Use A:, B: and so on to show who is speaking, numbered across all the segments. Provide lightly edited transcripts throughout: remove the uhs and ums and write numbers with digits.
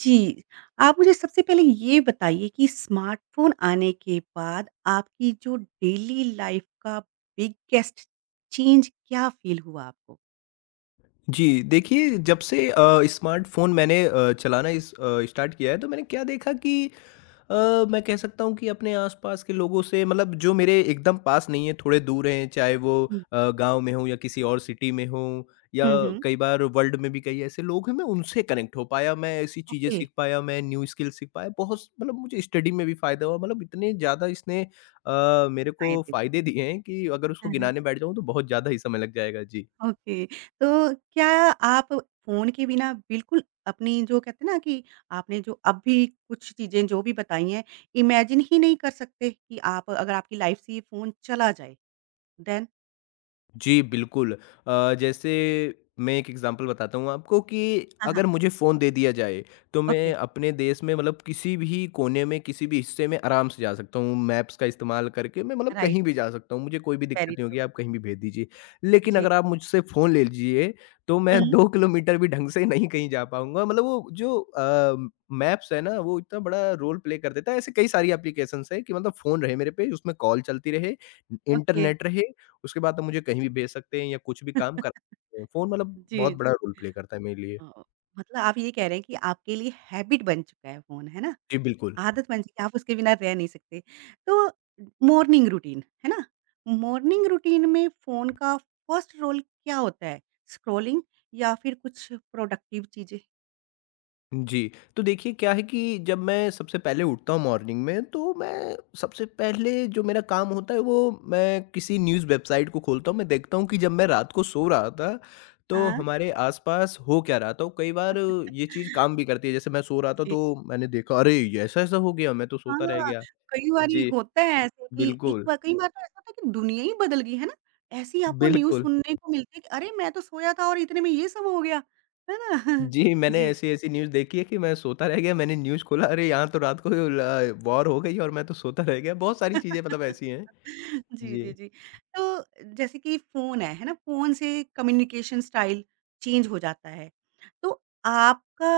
A: जी। आप मुझे सबसे पहले ये बताइए कि स्मार्टफ़ोन आने के बाद आपकी जो डेली लाइफ़ का बिगेस्ट चेंज क्या फ़ील हुआ आपको?
B: जी, देखिए जब से स्मार्टफ़ोन मैंने चलाना इस स्टार्ट किया है तो मैंने क्या देखा कि मैं कह सकता हूँ कि अपने आस-पास के लोगों से मतलब जो मेरे एकदम पास नहीं है, थोड़े दूर हैं, चाहे वो
A: हुँ।
B: गाँव में हों या किसी और सिटी में हों या
A: हुँ, हुँ।
B: कई बार वर्ल्ड में भी कई ऐसे लोग हैं, मैं उनसे कनेक्ट हो पाया, मैं ऐसी चीज़ें
A: ओके,
B: सीख पाया, मैं न्यू स्किल सीख पाया, बहुत स मतलब मुझे स्टडी में भी फ़ायदा हुआ, मतलब इतने ज़्यादा इसने मेरे को
A: फ़ायदे भी।
B: फ़ायदे दिए हैं कि अगर उसको
A: हाँ, हाँ।
B: गिनाने बैठ जाऊँ तो बहुत ज़्यादा ही समय लग जाएगा। जी।
A: ओके, तो क्या आप फ़ोन के बिना बिल्कुल अपनी जो कहते हैं ना कि आपने जो अभी कुछ चीज़ें जो भी बताई हैं, इमेजिन ही नहीं कर सकते कि आप अगर आपकी लाइफ़ से ये फ़ोन चला जाए? देन?
B: जी, बिल्कुल। जैसे मैं एक एग्ज़ाम्पल बताता हूँ आपको कि
A: हाँ,
B: अगर
A: हाँ।
B: मुझे फ़ोन दे दिया जाए, तो
A: ओके,
B: मैं अपने देश में मतलब किसी भी कोने में, किसी भी हिस्से में आराम से जा सकता हूँ। मैप्स का इस्तेमाल करके मैं मतलब कहीं भी
A: राइट,
B: जा सकता हूँ, मुझे कोई भी दिक्कत
A: वेरी
B: नहीं
A: ट्रू।
B: होगी, आप कहीं भी भेज दीजिए। लेकिन
A: जी।
B: अगर आप मुझसे फ़ोन ले लीजिए, तो मैं
A: हुँ।
B: 2 किलोमीटर भी ढंग से नहीं कहीं जा पाऊँगा। मतलब वो जो मैप्स है ना, वो इतना बड़ा रोल प्ले कर देता है। ऐसे कई सारी एप्लीकेशंस हैं कि मतलब फ़ोन रहे मेरे पे, उसमें कॉल चलती रहे,
A: ओके।
B: इंटरनेट रहे उसके बाद आप मुझे कहीं भी भेज सकते हैं या कुछ भी काम कर सकते हैं। फ़ोन मतलब
A: जी,
B: बहुत
A: जी।
B: बड़ा रोल प्ले करता है मेरे लिए।
A: ओह! मतलब आप ये कह रहे हैं कि आपके लिए हैबिट बन चुका है फ़ोन, है ना?
B: जी, बिल्कुल।
A: आदत बन चुकी है, आप उसके बिना रह नहीं सकते। तो मॉर्निंग रूटीन, है ना? मॉर्निंग रूटीन में फ़ोन का फर्स्ट रोल क्या होता है? स्क्रॉलिंग या फिर कुछ प्रोडक्टिव चीज़ें?
B: जी, तो देखिए क्या है कि जब मैं सबसे पहले उठता हूँ मॉर्निंग में तो मैं सबसे पहले जो मेरा काम होता है वो मैं किसी न्यूज़ वेबसाइट को खोलता हूँ। मैं देखता हूँ कि जब मैं रात को सो रहा था तो
A: हाँ।
B: हमारे आस-पास हो क्या रहा था। कई बार ये चीज़ काम भी करती है। जैसे मैं सो रहा था
A: जी।
B: तो मैंने देखा अरे! ये ऐसा-ऐसा हो गया, मैं तो सोता रह
A: हाँ,
B: गया।
A: कई बारी
B: जी,
A: होता है ऐसे कि एक
B: बिल्कुल,
A: बार कई बार तो ऐसा होता है कि दुनिया ही बदल गई, है ना? ऐसी आपको न्यूज़
B: बिल्कुल।
A: सुनने को मिलती है कि अरे! मैं तो सोया था और इतने में ये सब हो गया, है ना?
B: जी, मैंने
A: जी।
B: ऐसी-ऐसी न्यूज़ देखी है कि मैं सोता रह गया, मैंने न्यूज़ खोला, अरे यहाँ तो रात को ल वॉर हो गई और मैं तो सोता रह गया। बहुत सारी चीज़ें मतलब ऐसी हैं।
A: जी, जी,
B: जी।
A: जी। तो जैसे कि फ़ोन है ना? फ़ोन से कम्युनिकेशन स्टाइल चेंज हो जाता है। तो आपका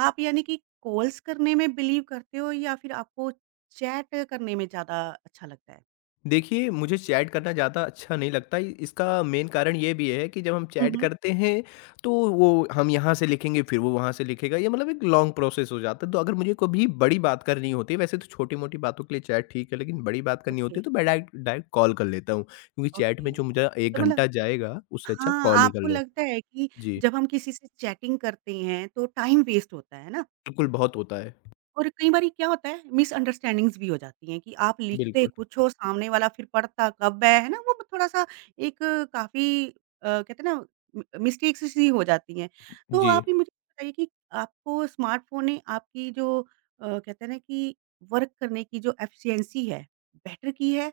A: आप यानी कि कॉल्स करने में बिलीव करते हो या फिर आपको चैट करने में ज़्यादा अच्छा लगता है?
B: देखिए, मुझे चैट करना ज़्यादा अच्छा नहीं लगता। इ इसका मेन कारण ये भी है कि जब हम
A: हुँ,
B: चैट
A: हुँ।
B: करते हैं, तो वो हम यहाँ से लिखेंगे, फिर वो वहाँ से लिखेगा। ये मतलब एक लॉन्ग प्रोसेस हो जाता है। तो अगर मुझे कभी बड़ी बात करनी होती है, वैसे तो छोटी-मोटी बातों के लिए चैट ठीक है, लेकिन बड़ी बात करनी
A: ओके,
B: होती है, तो मैं डायरेक्ट डायरेक्ट कॉल कर लेता हूँ। क्योंकि चैट में जो
A: ओके।
B: मुझे
A: तो
B: 1
A: मतलब
B: घंटा जाएगा, उससे अच्छा
A: हाँ,
B: कॉल ही कर
A: आपको
B: लो।
A: लगता है कि
B: जी,
A: जब हम किसी से चैटिंग करते हैं तो टाइम वेस्ट होता है ना?
B: बिल्कुल बहुत होता है।
A: और कई बारी क्या होता है मिसअंडरस्टैंडिंग्स भी हो जाती हैं कि आप लिखते
B: बिल्कुल,
A: कुछ हो, सामने वाला फिर पढ़ता कब है ना? वो थोड़ा-सा एक काफ़ी कहते हैं ना मि मिस्टेक्स सी हो जाती हैं। तो
B: जी।
A: आप ये मुझे बताइए कि आपको स्मार्टफ़ोन ने आपकी जो कहते हैं ना कि वर्क करने की जो एफ़िशिएंसी है, बेटर की है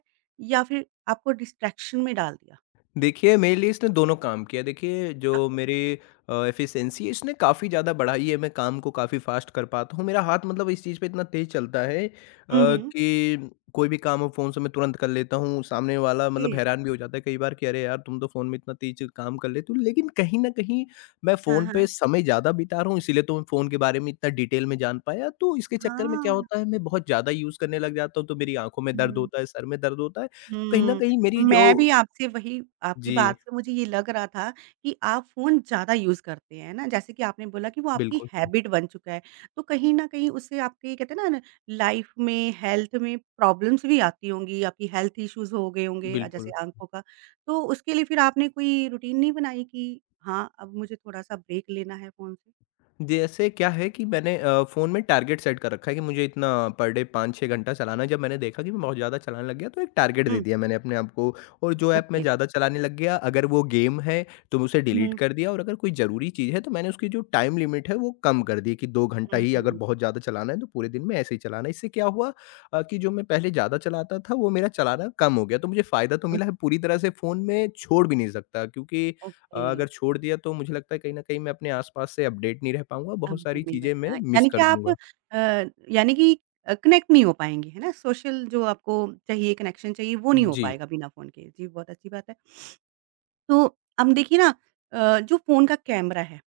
A: या फिर आपको डिस्ट्रैक्शन में डाल दिया?
B: देखिए, मेरे लिए इसने दोनों काम किया। देखिए, जो
A: ओके।
B: मेरी एफ़िशिएंसी है, इसने काफ़ी ज़्यादा बढ़ाई है। मैं काम को काफ़ी फ़ास्ट कर पाता हूँ। मेरा हाथ मतलब इस चीज़ पे इतना तेज़ चलता है
A: हुँ, हुँ।
B: कि कोई भी काम हो फ़ोन से मैं तुरंत कर लेता हूँ। सामने वाला
A: ओके।
B: मतलब हैरान भी हो जाता है कई बार कि अरे यार! तुम तो फ़ोन में इतना तेज़ काम कर लेते हो। लेकिन कहीं न कहीं मैं
A: हाँ,
B: फ़ोन पे
A: हाँ।
B: समय ज़्यादा बिता रहा हूँ, इसीलिए तो मैं फ़ोन के बारे में इतना डिटेल में जान पाया। तो इसके चक्कर में क्या
A: हाँ।
B: होता है, मैं बहुत ज़्यादा यूज़ करने लग जाता हूँ, तो मेरी आँखों में दर्द
A: हुँ।
B: होता है, सर में दर्द होता है। तो कहीं न
A: हुँ,
B: कहीं मेरी जो
A: मैं भी आपसे वही आपकी
B: जी।
A: बात से मुझे ये लग रहा था कि आप फ़ोन ज़्यादा यूज़ करते हैं, है ना? जैसे कि आपने बोला कि वो आपकी
B: बिल्कुल,
A: हैबिट बन चुका है, तो कहीं न कहीं उससे आपके कहते हैं ना लाइफ़ में, हेल्थ में प्रॉब्लम्स भी आती होंगी, आपकी हेल्थ इश्यूज़ हो गए होंगे जैसे
B: बिल्कुल।
A: आँखों का, तो उसके लिए फिर आपने कोई रूटीन नहीं बनाई कि हाँ, अब मुझे थोड़ा-सा ब्रेक लेना है फ़ोन से?
B: जैसे क्या है कि मैंने फ़ोन में टारगेट सेट कर रखा है कि मुझे इतना पर डे 5-6 घंटा चलाना है। जब मैंने देखा कि मैं बहुत ज़्यादा चलाने लग गया तो एक टारगेट दे
A: हुँ,
B: दिया मैंने अपने आप को और जो ऐप मैं
A: ओके।
B: ज़्यादा चलाने लग गया अगर वो गेम है तो मैं उसे डिलीट
A: हुँ,
B: कर दिया और अगर कोई ज़रूरी चीज़ है तो मैंने उसकी जो टाइम लिमिट है वो कम कर दी कि 2 घंटा
A: हुँ,
B: ही अगर
A: हुँ,
B: बहुत ज़्यादा चलाना है तो पूरे दिन में ऐसे ही चलाना है। इससे क्या हुआ कि जो मैं पहले ज़्यादा चलाता था वो मेरा चलाना कम हो गया। तो मुझे फ़ायदा तो
A: हुँ,
B: मिला है पूरी तरह से फ़ोन मैं छोड़ भी नहीं सकता क्योंकि
A: ओके।
B: अगर छोड़ दिया तो मुझे लगता है कहीं न कहीं मैं अपने आस-पास से अपडेट नहीं रह पाऊँगा, बहुत
A: अपडेट
B: सारी
A: नहीं
B: चीज़ें मैं
A: बचा।
B: मिस
A: यानी कि
B: कर
A: आप
B: दूँगा।
A: अ, यानी कि कनेक्ट नहीं हो पाएँगे, है ना? सोशल जो आपको चाहिए, कनेक्शन चाहिए, वो नहीं हो
B: जी।
A: पाएगा बिना फ़ोन के। जी, बहुत अच्छी बात है। तो हम देखिए ना जो फ़ोन का कैमरा है,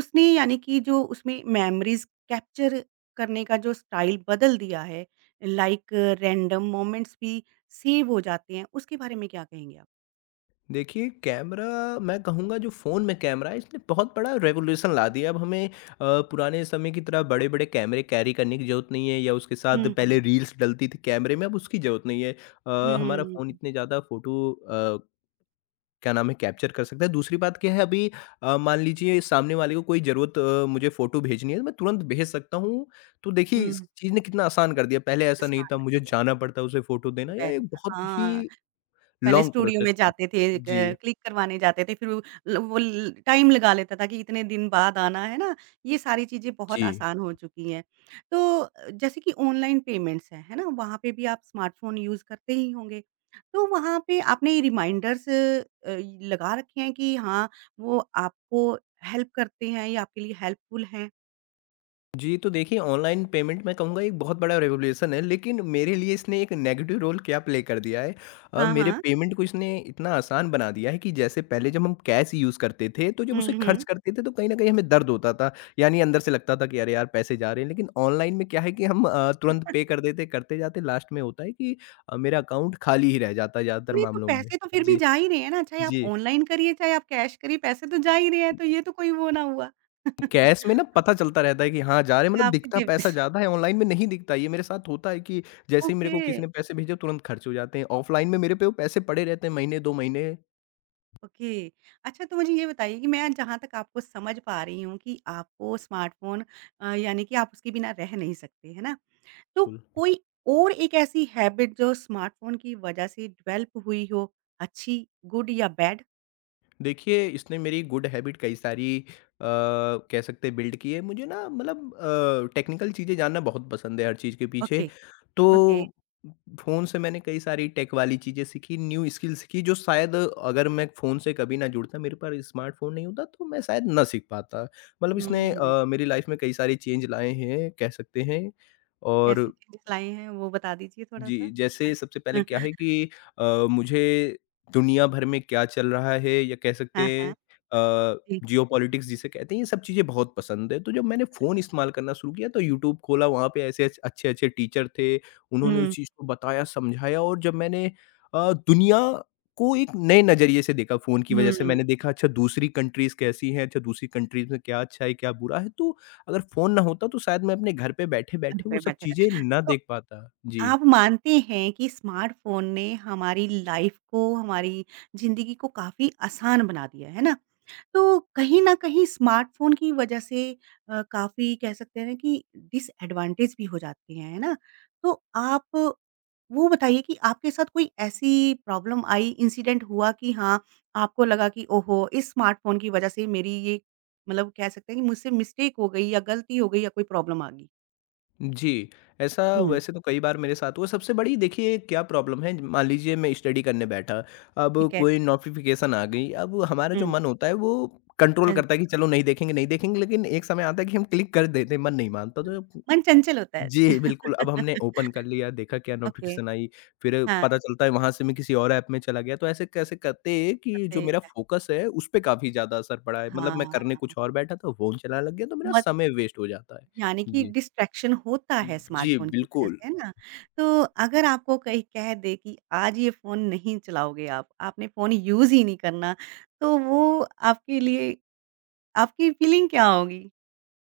A: उसने यानी कि जो उसमें मेमोरीज़ कैप्चर करने का जो स्टाइल बदल दिया है, लाइक रैंडम मोमेंट्स भी सेव हो जाते हैं, उसके बारे में क्या कहेंगे आप?
B: देखिए कैमरा मैं कहूँगा जो फ़ोन में कैमरा है इसने बहुत बड़ा रेवोल्यूशन ला दिया। अब हमें पुराने समय की तरह बड़े-बड़े कैमरे कैरी करने की ज़रूरत नहीं है या उसके साथ
A: हुँ, हुँ।
B: पहले रील्स डलती थी कैमरे में अब उसकी ज़रूरत नहीं है। हमारा फ़ोन
A: हुँ,
B: इतने ज़्यादा फ़ोटो क्या नाम है कैप्चर कर सकता है। दूसरी बात क्या है अभी मान लीजिए सामने वाले को कोई ज़रूरत मुझे फ़ोटो भेजनी है तो मैं तुरंत भेज सकता हूँ। तो देखिए इस
A: हुँ।
B: चीज़ ने कितना आसान कर दिया, पहले ऐसा नहीं
A: आसान
B: था
A: कर
B: मुझे
A: दिया।
B: जाना पड़ता उसे फ़ोटो देना या ये
A: वेरी
B: बहुत ही
A: हाँ। पहले
B: लॉन्ग
A: स्टूडियो में
B: प्रोसेस था।
A: जाते थे
B: जी,
A: क क्लिक करवाने जाते थे, फिर वो ल टाइम लगा लेता था कि इतने दिन बाद आना, है ना? ये सारी चीज़ें बहुत
B: जी।
A: आसान हो चुकी हैं। तो जैसे कि ऑनलाइन पेमेंट्स हैं, है ना? वहाँ पे भी आप स्मार्टफ़ोन यूज़ करते ही होंगे। तो वहाँ पे आपने रिमाइंडर्स लगा रखे हैं कि हाँ, वो आपको हेल्प करते हैं या आपके लिए हेल्पफुल हैं?
B: जी, तो देखिए ऑनलाइन पेमेंट मैं कहूँगा एक बहुत बड़ा रेवोल्यूशन है, लेकिन मेरे लिए इसने एक नेगेटिव रोल क्या प्ले कर दिया है
A: हाँ,
B: मेरे
A: हाँ।
B: पेमेंट को इसने इतना आसान बना दिया है कि जैसे पहले जब हम कैश यूज़ करते थे, तो जब
A: हुँ,
B: उसे
A: हुँ।
B: खर्च करते थे तो कहीं न कहीं हमें दर्द होता था, यानी अंदर से लगता था कि अरे यार पैसे जा रहे हैं, लेकिन ऑनलाइन में क्या है कि हम तुरंत पे कर देते, करते जाते लास्ट में होता है कि मेरा अकाउंट खाली ही रह जाता है ज़्यादातर
A: नहीं तो
B: मामलों में।
A: पैसे तो फिर भी
B: जी,
A: जा ही रहे हैं ना, चाहे आप
B: जी।
A: ऑनलाइन करिए, चाहे आप कैश करिए, पैसे तो जा ही रहे हैं, तो ये तो कोई वो ना हुआ।
B: कैश में ना पता चलता रहता है कि हाँ, जा रहे हैं
A: कि
B: मतलब
A: आपकी
B: दिखता
A: जेब
B: पैसा ज़्यादा है, ऑनलाइन में नहीं दिखता। ये मेरे साथ होता है कि जैसे ही मेरे
A: ओके,
B: को किसी ने पैसे भेजे तुरंत खर्च हो जाते हैं। ऑफलाइन में मेरे पे वो पैसे पड़े रहते हैं महीने 2 महीने,
A: ओके। अच्छा तो मुझे ये बताइए कि मैं जहाँ तक आपको समझ पा रही हूँ कि आपको स्मार्टफ़ोन यानी कि आप उसके बिना रह नहीं सकते, है ना? तो
B: कुल।
A: कोई और एक ऐसी हैबिट जो स्मार्टफ़ोन की वजह से डेवलप हुई हो, अच्छी, गुड या बैड?
B: देखिए, इसने मेरी गुड हैबिट कई सारी अ, कह सकते हैं बिल्ड की है। मुझे ना मतलब टेक्निकल चीज़ें जानना बहुत पसंद है हर चीज़ के पीछे।
A: ओके,
B: तो
A: ओके।
B: फ़ोन से मैंने कई सारी टेक वाली चीज़ें सीखी, न्यू स्किल सीखी जो शायद अगर मैं फ़ोन से कभी ना जुड़ता, मेरे पास स्मार्टफ़ोन नहीं होता तो मैं शायद ना सीख पाता। मतलब
A: हुँ,
B: इसने
A: हुँ।
B: मेरी लाइफ़ में कई सारे चेंज लाए हैं, कह सकते हैं
A: कैसे
B: और
A: चेंजेज़ लाए हैं वो बता दीजिए
B: जी,
A: थोड़ा-सा?
B: जैसे सबसे पहले क्या है कि अ, मुझे दुनिया भर में क्या चल रहा है या कह सकते
A: हाँ,
B: हैं
A: हाँ। जी।
B: जियोपॉलिटिक्स जिसे कहते हैं, ये सब चीज़ें बहुत पसंद है। तो जब मैंने फ़ोन इस्तेमाल करना शुरू किया तो यूट्यूब खोला, वहाँ पे ऐसे अच अच्छे-अच्छे टीचर थे, उन्होंने उस
A: हुँ,
B: चीज़ को बताया, समझाया और जब मैंने दुनिया को एक नए नज़रिए से देखा फ़ोन की वज़ह से,
A: हुँ,
B: मैंने देखा अच्छा दूसरी कंट्रीज़ कैसी हैं, अच्छा दूसरी कंट्रीज़ में क्या अच्छा है, क्या बुरा है। तो अगर फ़ोन ना होता तो शायद मैं अपने घर पे
A: घर
B: बैठे-बैठे वो
A: पे
B: सब
A: बैठे
B: चीज़ें
A: रहे।
B: ना
A: तो
B: देख पाता। जी।
A: आप मानते हैं कि स्मार्टफ़ोन ने हमारी लाइफ़ को, हमारी ज़िंदगी को काफ़ी आसान बना दिया, है ना? तो कहीं न कहीं स्मार्टफ़ोन की वजह से काफ़ी कह सकते हैं ना कि डिसएडवांटेज भी हो जाते हैं, है ना? तो आप वो बताइए कि आपके साथ कोई ऐसी प्रॉब्लम आई, इंसिडेंट हुआ कि हाँ, आपको लगा कि ओहो! इस स्मार्टफ़ोन की वजह से मेरी ये मतलब कह सकते हैं कि मुझसे मिस्टेक हो गई या गलती हो गई या कोई प्रॉब्लम आ गई?
B: जी, ऐसा
A: हुँ,
B: वैसे तो कई बार मेरे साथ हुआ, सबसे बड़ी देखिए क्या प्रॉब्लम है, मान लीजिए मैं स्टडी करने बैठा, अब
A: ठीक है।
B: कोई नोटिफ़िकेशन आ गई, अब हमारा जो
A: हुँ,
B: मन होता है वो कंट्रोल करता है
A: चंचल
B: कि चलो नहीं देखेंगे, नहीं देखेंगे, लेकिन एक समय आता है कि हम क्लिक कर देते हैं, मन नहीं मानता
A: हाँ,
B: तो
A: मन चंचल होता है।
B: जी, बिल्कुल, अब हमने ओपन कर लिया, देखा क्या
A: ओके,
B: नोटिफ़िकेशन आई, फिर
A: हाँ,
B: पता चलता है वहाँ से मैं किसी और ऐप में चला गया, तो ऐसे कैसे करते हैं कि जो
A: सफ़ेद
B: मेरा
A: है।
B: फ़ोकस है, उस पे काफ़ी ज़्यादा असर पड़ा है, मतलब मैं
A: हाँ,
B: करने कुछ और बैठा था, फ़ोन चलाने लग गया, तो मेरा
A: मत
B: समय वेस्ट हो जाता है।
A: यानी कि
B: जी।
A: डिस्ट्रैक्शन होता है
B: जी,
A: स्मार्टफ़ोन की वज़ह
B: बिल्कुल।
A: से, है ना? तो अगर आपको कोई कह दे कि आज ये फ़ोन नहीं चलाओगे आप, आपने फ़ोन यूज़ ही नहीं करना, तो वो आपके लिए आपकी फ़ीलिंग क्या होगी?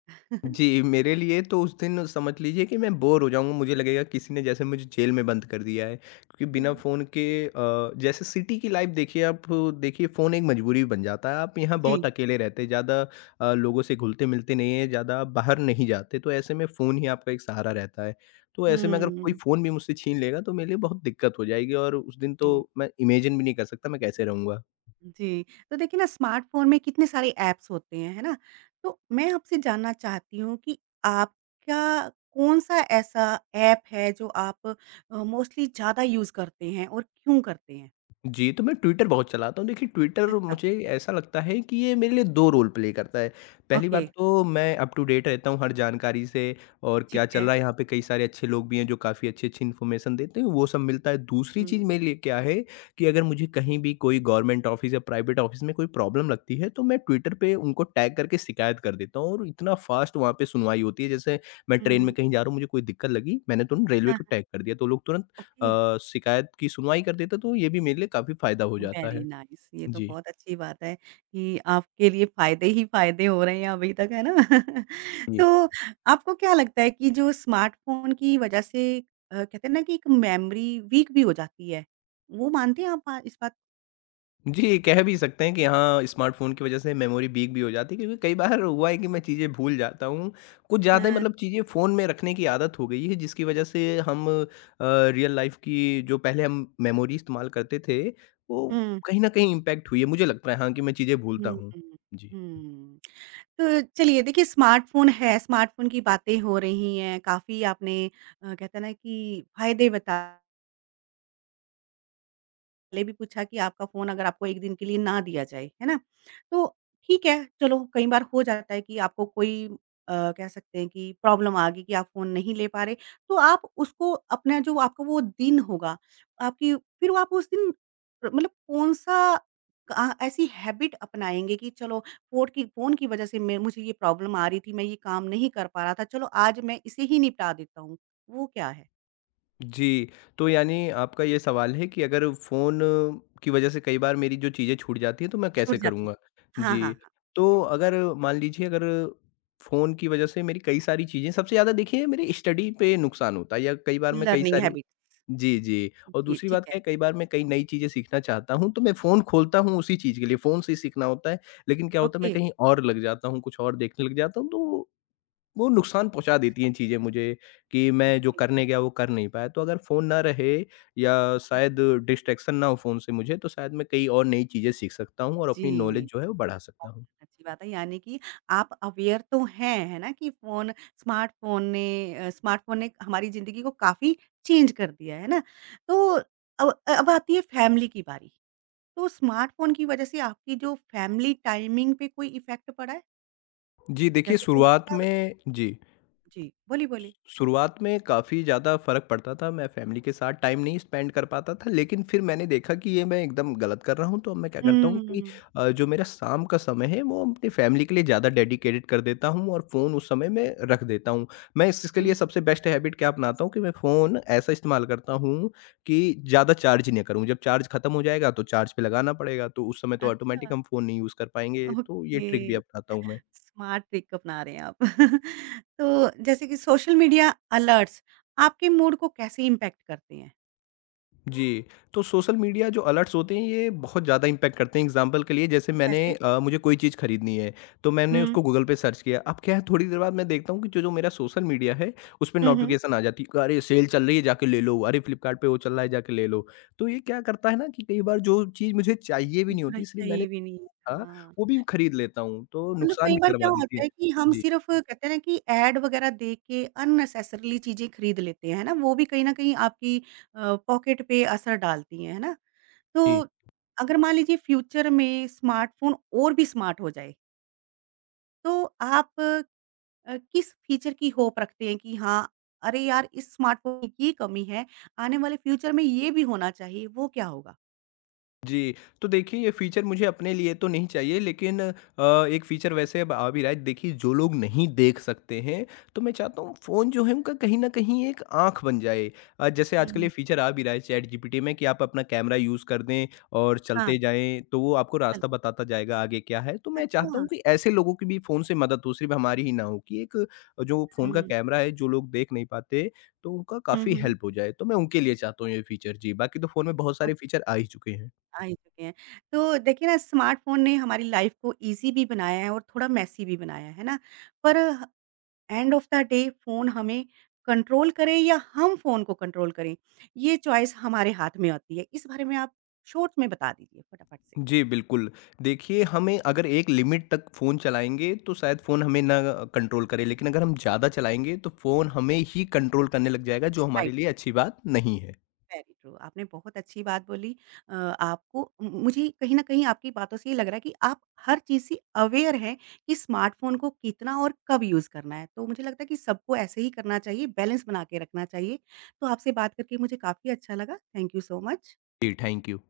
B: जी, मेरे लिए तो उस दिन समझ लीजिए कि मैं बोर हो जाऊँगा, मुझे लगेगा किसी ने जैसे मुझे जेल में बंद कर दिया है, क्योंकि बिना
A: हाँ,
B: फ़ोन के जैसे सिटी की लाइफ़ देखिए आप देखिए फ़ोन एक मजबूरी बन जाता है, आप यहाँ
A: जी।
B: बहुत अकेले रहते हैं, ज़्यादा लोगों से घुलते-मिलते नहीं हैं, ज़्यादा बाहर नहीं जाते, तो ऐसे में फ़ोन ही आपका एक सहारा रहता है। तो ऐसे में अगर कोई
A: हुँ,
B: फ़ोन भी मुझसे छीन लेगा, तो मेरे लिए बहुत दिक्कत हो जाएगी और उस दिन
A: जी।
B: तो मैं इमेजिन भी नहीं कर सकता मैं कैसे रहूँगा।
A: जी, तो देखिए ना स्मार्टफ़ोन में कितने सारे ऐप्स होते हैं, है ना? तो मैं आपसे जानना चाहती हूँ कि आपका कौन-सा ऐसा ऐप है जो आप मोस्टली ज़्यादा यूज़ करते हैं और क्यों करते हैं?
B: जी, तो मैं ट्विटर बहुत चलाता हूँ। देखिए, ट्विटर
A: अच्छा,
B: मुझे ऐसा लगता है कि ये मेरे लिए 2 रोल प्ले करता है। पहली
A: ओके,
B: बात तो मैं अप टू डेट रहता हूँ हर जानकारी से और क्या
A: ठीक
B: चल
A: है।
B: रहा है, यहाँ पे कई सारे अच्छे लोग भी हैं जो काफ़ी अच्छी-अच्छी इन्फॉर्मेशन देते हैं, वो सब मिलता है। दूसरी
A: हुँ,
B: चीज़ मेरे लिए क्या है कि अगर मुझे कहीं भी कोई गवर्नमेंट ऑफ़िस या प्राइवेट ऑफ़िस में कोई प्रॉब्लम लगती है, तो मैं ट्विटर पे उनको टैग करके शिकायत कर देता हूँ और इतना फ़ास्ट वहाँ पे सुनवाई होती है, जैसे मैं ट्रेन
A: हुँ,
B: में कहीं जा रहा हूँ, मुझे कोई दिक्कत लगी, मैंने तुरंत रेलवे
A: हाँ,
B: को
A: हाँ,
B: टैग कर दिया, तो लोग तुरंत
A: ओके।
B: शिकायत की सुनवाई कर देता। तो ये भी मेरे लिए काफ़ी फ़ायदा हो जाता
A: वेरी
B: है।
A: नाइस ये तो
B: जी।
A: बहुत अच्छी बात है कि आपके लिए फायदे ही फायदे हो रहे हैं अभी तक है ना तो
B: जी।
A: आपको क्या लगता है कि जो स्मार्टफोन की वजह से कहते हैं ना कि एक मेमोरी वीक भी हो जाती है वो मानते हैं आप इस बात
B: जी, कह भी सकते हैं कि हाँ, स्मार्टफ़ोन की वज़ह से मेमोरी वीक भी हो जाती है क्योंकि कई बार हुआ है कि मैं चीज़ें भूल जाता हूँ। कुछ ज़्यादा ही
A: हाँ,
B: मतलब चीज़ें फ़ोन में रखने की आदत हो गई है जिसकी वज़ह से हम रियल लाइफ़ की जो पहले हम मेमोरी इस्तेमाल करते थे, वो
A: हम्म
B: कहीं न कहीं इम्पैक्ट हुई है। मुझे लगता है हाँ, कि मैं चीज़ें भूलता
A: हम्म
B: हूँ। जी।
A: हम्म तो चलिए देखिए स्मार्टफोन है स्मार्टफोन की बातें हो रही हैं काफी आपने कहते हैं ना कि फायदे बताए पहले भी पूछा कि आपका फ़ोन अगर आपको 1 दिन के लिए ना दिया जाए, है ना? तो ठीक है, चलो कई बार हो जाता है कि आपको कोई कह सकते हैं कि प्रॉब्लम आ गई कि आप फ़ोन नहीं ले पा रहे, तो आप उसको अपना जो आपका वो दिन होगा, आपकी फिर वो आप उस दिन मतलब कौन-सा ऐसी हैबिट अपनाएँगे कि चलो फ़ोन की वज़ह से मैं मुझे ये प्रॉब्लम आ रही थी, मैं ये काम नहीं कर पा रहा था, चलो आज मैं इसे ही निपटा देता हूँ, वो क्या है?
B: जी, तो यानी आपका ये सवाल है कि अगर फ़ोन की वजह से कई बार मेरी जो चीज़ें छूट जाती हैं, तो मैं
A: छूट
B: कैसे
A: जाती
B: करूँगा?
A: है। हाँ, हाँ,
B: जी,
A: हाँ,
B: तो अगर मान लीजिए, अगर फ़ोन की वजह से मेरी कई सारी चीज़ें, सबसे ज़्यादा देखिए मेरी स्टडी पे नुकसान होता है या कई बार मैं कई
A: लर्निंग
B: सारी।
A: हैबिट।
B: जी, जी और
A: जी,
B: दूसरी
A: ठीक
B: बात क्या
A: है।
B: है, कई बार मैं कई नई चीज़ें सीखना चाहता हूँ, तो मैं फ़ोन खोलता हूँ उसी चीज़ के लिए, फ़ोन से ही सीखना होता है। लेकिन क्या होता है,
A: ओके।
B: मैं कहीं और लग जाता हूँ, कुछ और देखने लग जाता हूँ, तो वो नुकसान पहुँचा देती हैं चीज़ें मुझे, कि मैं जो
A: जी।
B: करने गया वो कर नहीं पाया। तो अगर फ़ोन ना रहे या शायद डिस्ट्रैक्शन ना हो फ़ोन से मुझे, तो शायद मैं कई और नई चीज़ें सीख सकता हूँ और अपनी नॉलेज
A: जी,
B: जो है वो बढ़ा सकता
A: बहुत
B: हूँ।
A: अच्छी बात है यानी कि आप अवेयर तो हैं, है ना? कि फ़ोन स्मार्टफ़ोन ने स्मार्टफ़ोन ने हमारी ज़िंदगी को काफ़ी चेंज कर दिया है ना? तो अब अब आती है फैमिली की बारी। तो स्मार्टफ़ोन की वज़ह से आपकी जो फैमिली टाइमिंग पे कोई इफ़ेक्ट पड़ा है?
B: जी, देखिए
A: जैसे कई बार
B: शुरुआत
A: क्या होता
B: में।
A: है
B: जी।
A: जी, बोलिए।
B: शुरुआत में काफ़ी ज़्यादा फ़र्क पड़ता था, मैं फ़ैमिली के साथ टाइम नहीं स्पेंड कर पाता था, लेकिन फिर मैंने देखा कि ये मैं एकदम गलत कर रहा हूँ, तो अब मैं क्या करता हूँ कि
A: हुँ,
B: जो मेरा शाम का समय है, वो अपनी फ़ैमिली के लिए ज़्यादा डेडिकेटेड कर देता हूँ और फ़ोन उस समय मैं रख देता हूँ। मैं इस चीज़ के
A: हुँ।
B: लिए सबसे बेस्ट हैबिट क्या अपनाता हूँ कि मैं फ़ोन ऐसा इस्तेमाल करता हूँ कि ज़्यादा चार्ज ना करूँ, जब चार्ज खत्म हो जाएगा, तो चार्ज पे लगाना पड़ेगा, तो उस समय तो ऑटोमैटिक
A: अच्छा,
B: हम फ़ोन नहीं यूज़ कर पाएँगे, तो ये
A: ओके।
B: ट्रिक भी अपनाता हूँ मैं।
A: स्मार्ट ट्रिक अपना रहे हैं आप। तो जैसे कि सोशल मीडिया अलर्ट्स आपके मूड को कैसे इम्पैक्ट करते हैं?
B: जी, तो सोशल मीडिया जो अलर्ट्स होते हैं ये बहुत ज़्यादा इम्पैक्ट करते हैं। एग्ज़ाम्पल के लिए, जैसे मैंने
A: कैसे?
B: अ, मुझे कोई चीज़ खरीदनी है, तो मैंने
A: हुँ,
B: उसको गूगल पे सर्च किया। अब क्या है, थोड़ी देर बाद मैं देखता हूँ कि जो-जो मेरा सोशल मीडिया है उस पे
A: हुँ, हुँ।
B: नोटिफ़िकेशन आ जाती है, अरे सेल चल रही है जाके ले लो, अरे फ्लिपकार्ट पे वो चल रहा है जाके ले लो। तो ये क्या करता है ना कि कई बार जो चीज़ मुझे चाहिए भी नहीं
A: ज़रा
B: होती, इसलिए मैंने
A: चाहिए भी नहीं।
B: देखा
A: हाँ,
B: वो भी खरीद लेता हूँ, तो
A: मतलब
B: नुकसान
A: कई
B: भी
A: बार क्या
B: करवा देती
A: होता
B: है।
A: है कि हम
B: जी,
A: सिर्फ़ कहते हैं ना कि ऐड वगैरह देख के अननेसेसरीली चीज़ें खरीद लेते हैं, है ना? वो भी कहीं न कहीं आपकी पॉकेट पे असर डालती हैं, है ना? तो
B: जी।
A: अगर मान लीजिए फ्यूचर में स्मार्टफ़ोन और भी स्मार्ट हो जाए, तो आप किस फीचर की होप रखते हैं कि हाँ, अरे यार इस स्मार्टफ़ोन की ये कमी है, आने वाले फ्यूचर में ये भी होना चाहिए, वो क्या होगा?
B: जी, तो देखिए ये फ़ीचर मुझे अपने लिए तो नहीं चाहिए, लेकिन एक फ़ीचर वैसे अब आ भी रहा है। देखिए, जो लोग नहीं देख सकते हैं, तो मैं चाहता हूँ फ़ोन जो है उनका कहीं न कहीं एक आँख बन जाए। जैसे आजकल ये
A: हुँ।
B: फ़ीचर आ भी रहा है चैट जीपीटी में कि आप अपना कैमरा यूज़ कर दें और
A: हाँ,
B: चलते जाएँ, तो वो आपको
A: चल
B: रास्ता बताता जाएगा आगे क्या है। तो मैं चाहता
A: अच्छा।
B: हूँ कि ऐसे लोगों की भी फ़ोन से मदद हो, सिर्फ़ हमारी ही ना हो कि एक जो फ़ोन का
A: हुँ।
B: कैमरा है, जो लोग देख नहीं पाते, तो उनका
A: हुँ,
B: काफ़ी
A: हुँ।
B: हेल्प हो जाए। तो मैं उनके लिए चाहता हूँ ये फ़ीचर। जी, बाकी तो फ़ोन में बहुत सारे
A: ओके,
B: फ़ीचर आ ही चुके हैं।
A: आ ही चुके हैं। तो देखिए ना स्मार्टफ़ोन ने हमारी लाइफ़ को ईज़ी भी बनाया है और थोड़ा मेसी भी बनाया है ना? पर end of the day phone हमें कंट्रोल करे या हम फ़ोन को कंट्रोल करें, ये चॉइस हमारे हाथ में होती है। इस बारे में आप शॉर्ट में बता दीजिए फटाफट से।
B: जी, बिल्कुल। देखिए, हमें अगर एक लिमिट तक फ़ोन चलाएँगे, तो शायद फ़ोन हमें ना कंट्रोल करे, लेकिन अगर हम ज़्यादा चलाएँगे, तो फ़ोन हमें ही कंट्रोल करने लग जाएगा, जो
A: राइट।
B: हमारे लिए अच्छी बात नहीं है।
A: वेरी ट्रू आपने बहुत अच्छी बात बोली आपको मुझे कहीं ना कहीं आपकी बातों से ये लग रहा है कि आप हर चीज़ से अवेयर हैं कि स्मार्टफोन को कितना और कब यूज़ करना है तो मुझे लगता है कि सबको ऐसे ही करना चाहिए बैलेंस बना के रखना चाहिए तो आपसे बात करके मुझे काफ़ी अच्छा लगा थैंक यू सो मच
B: जी, थैंक यू।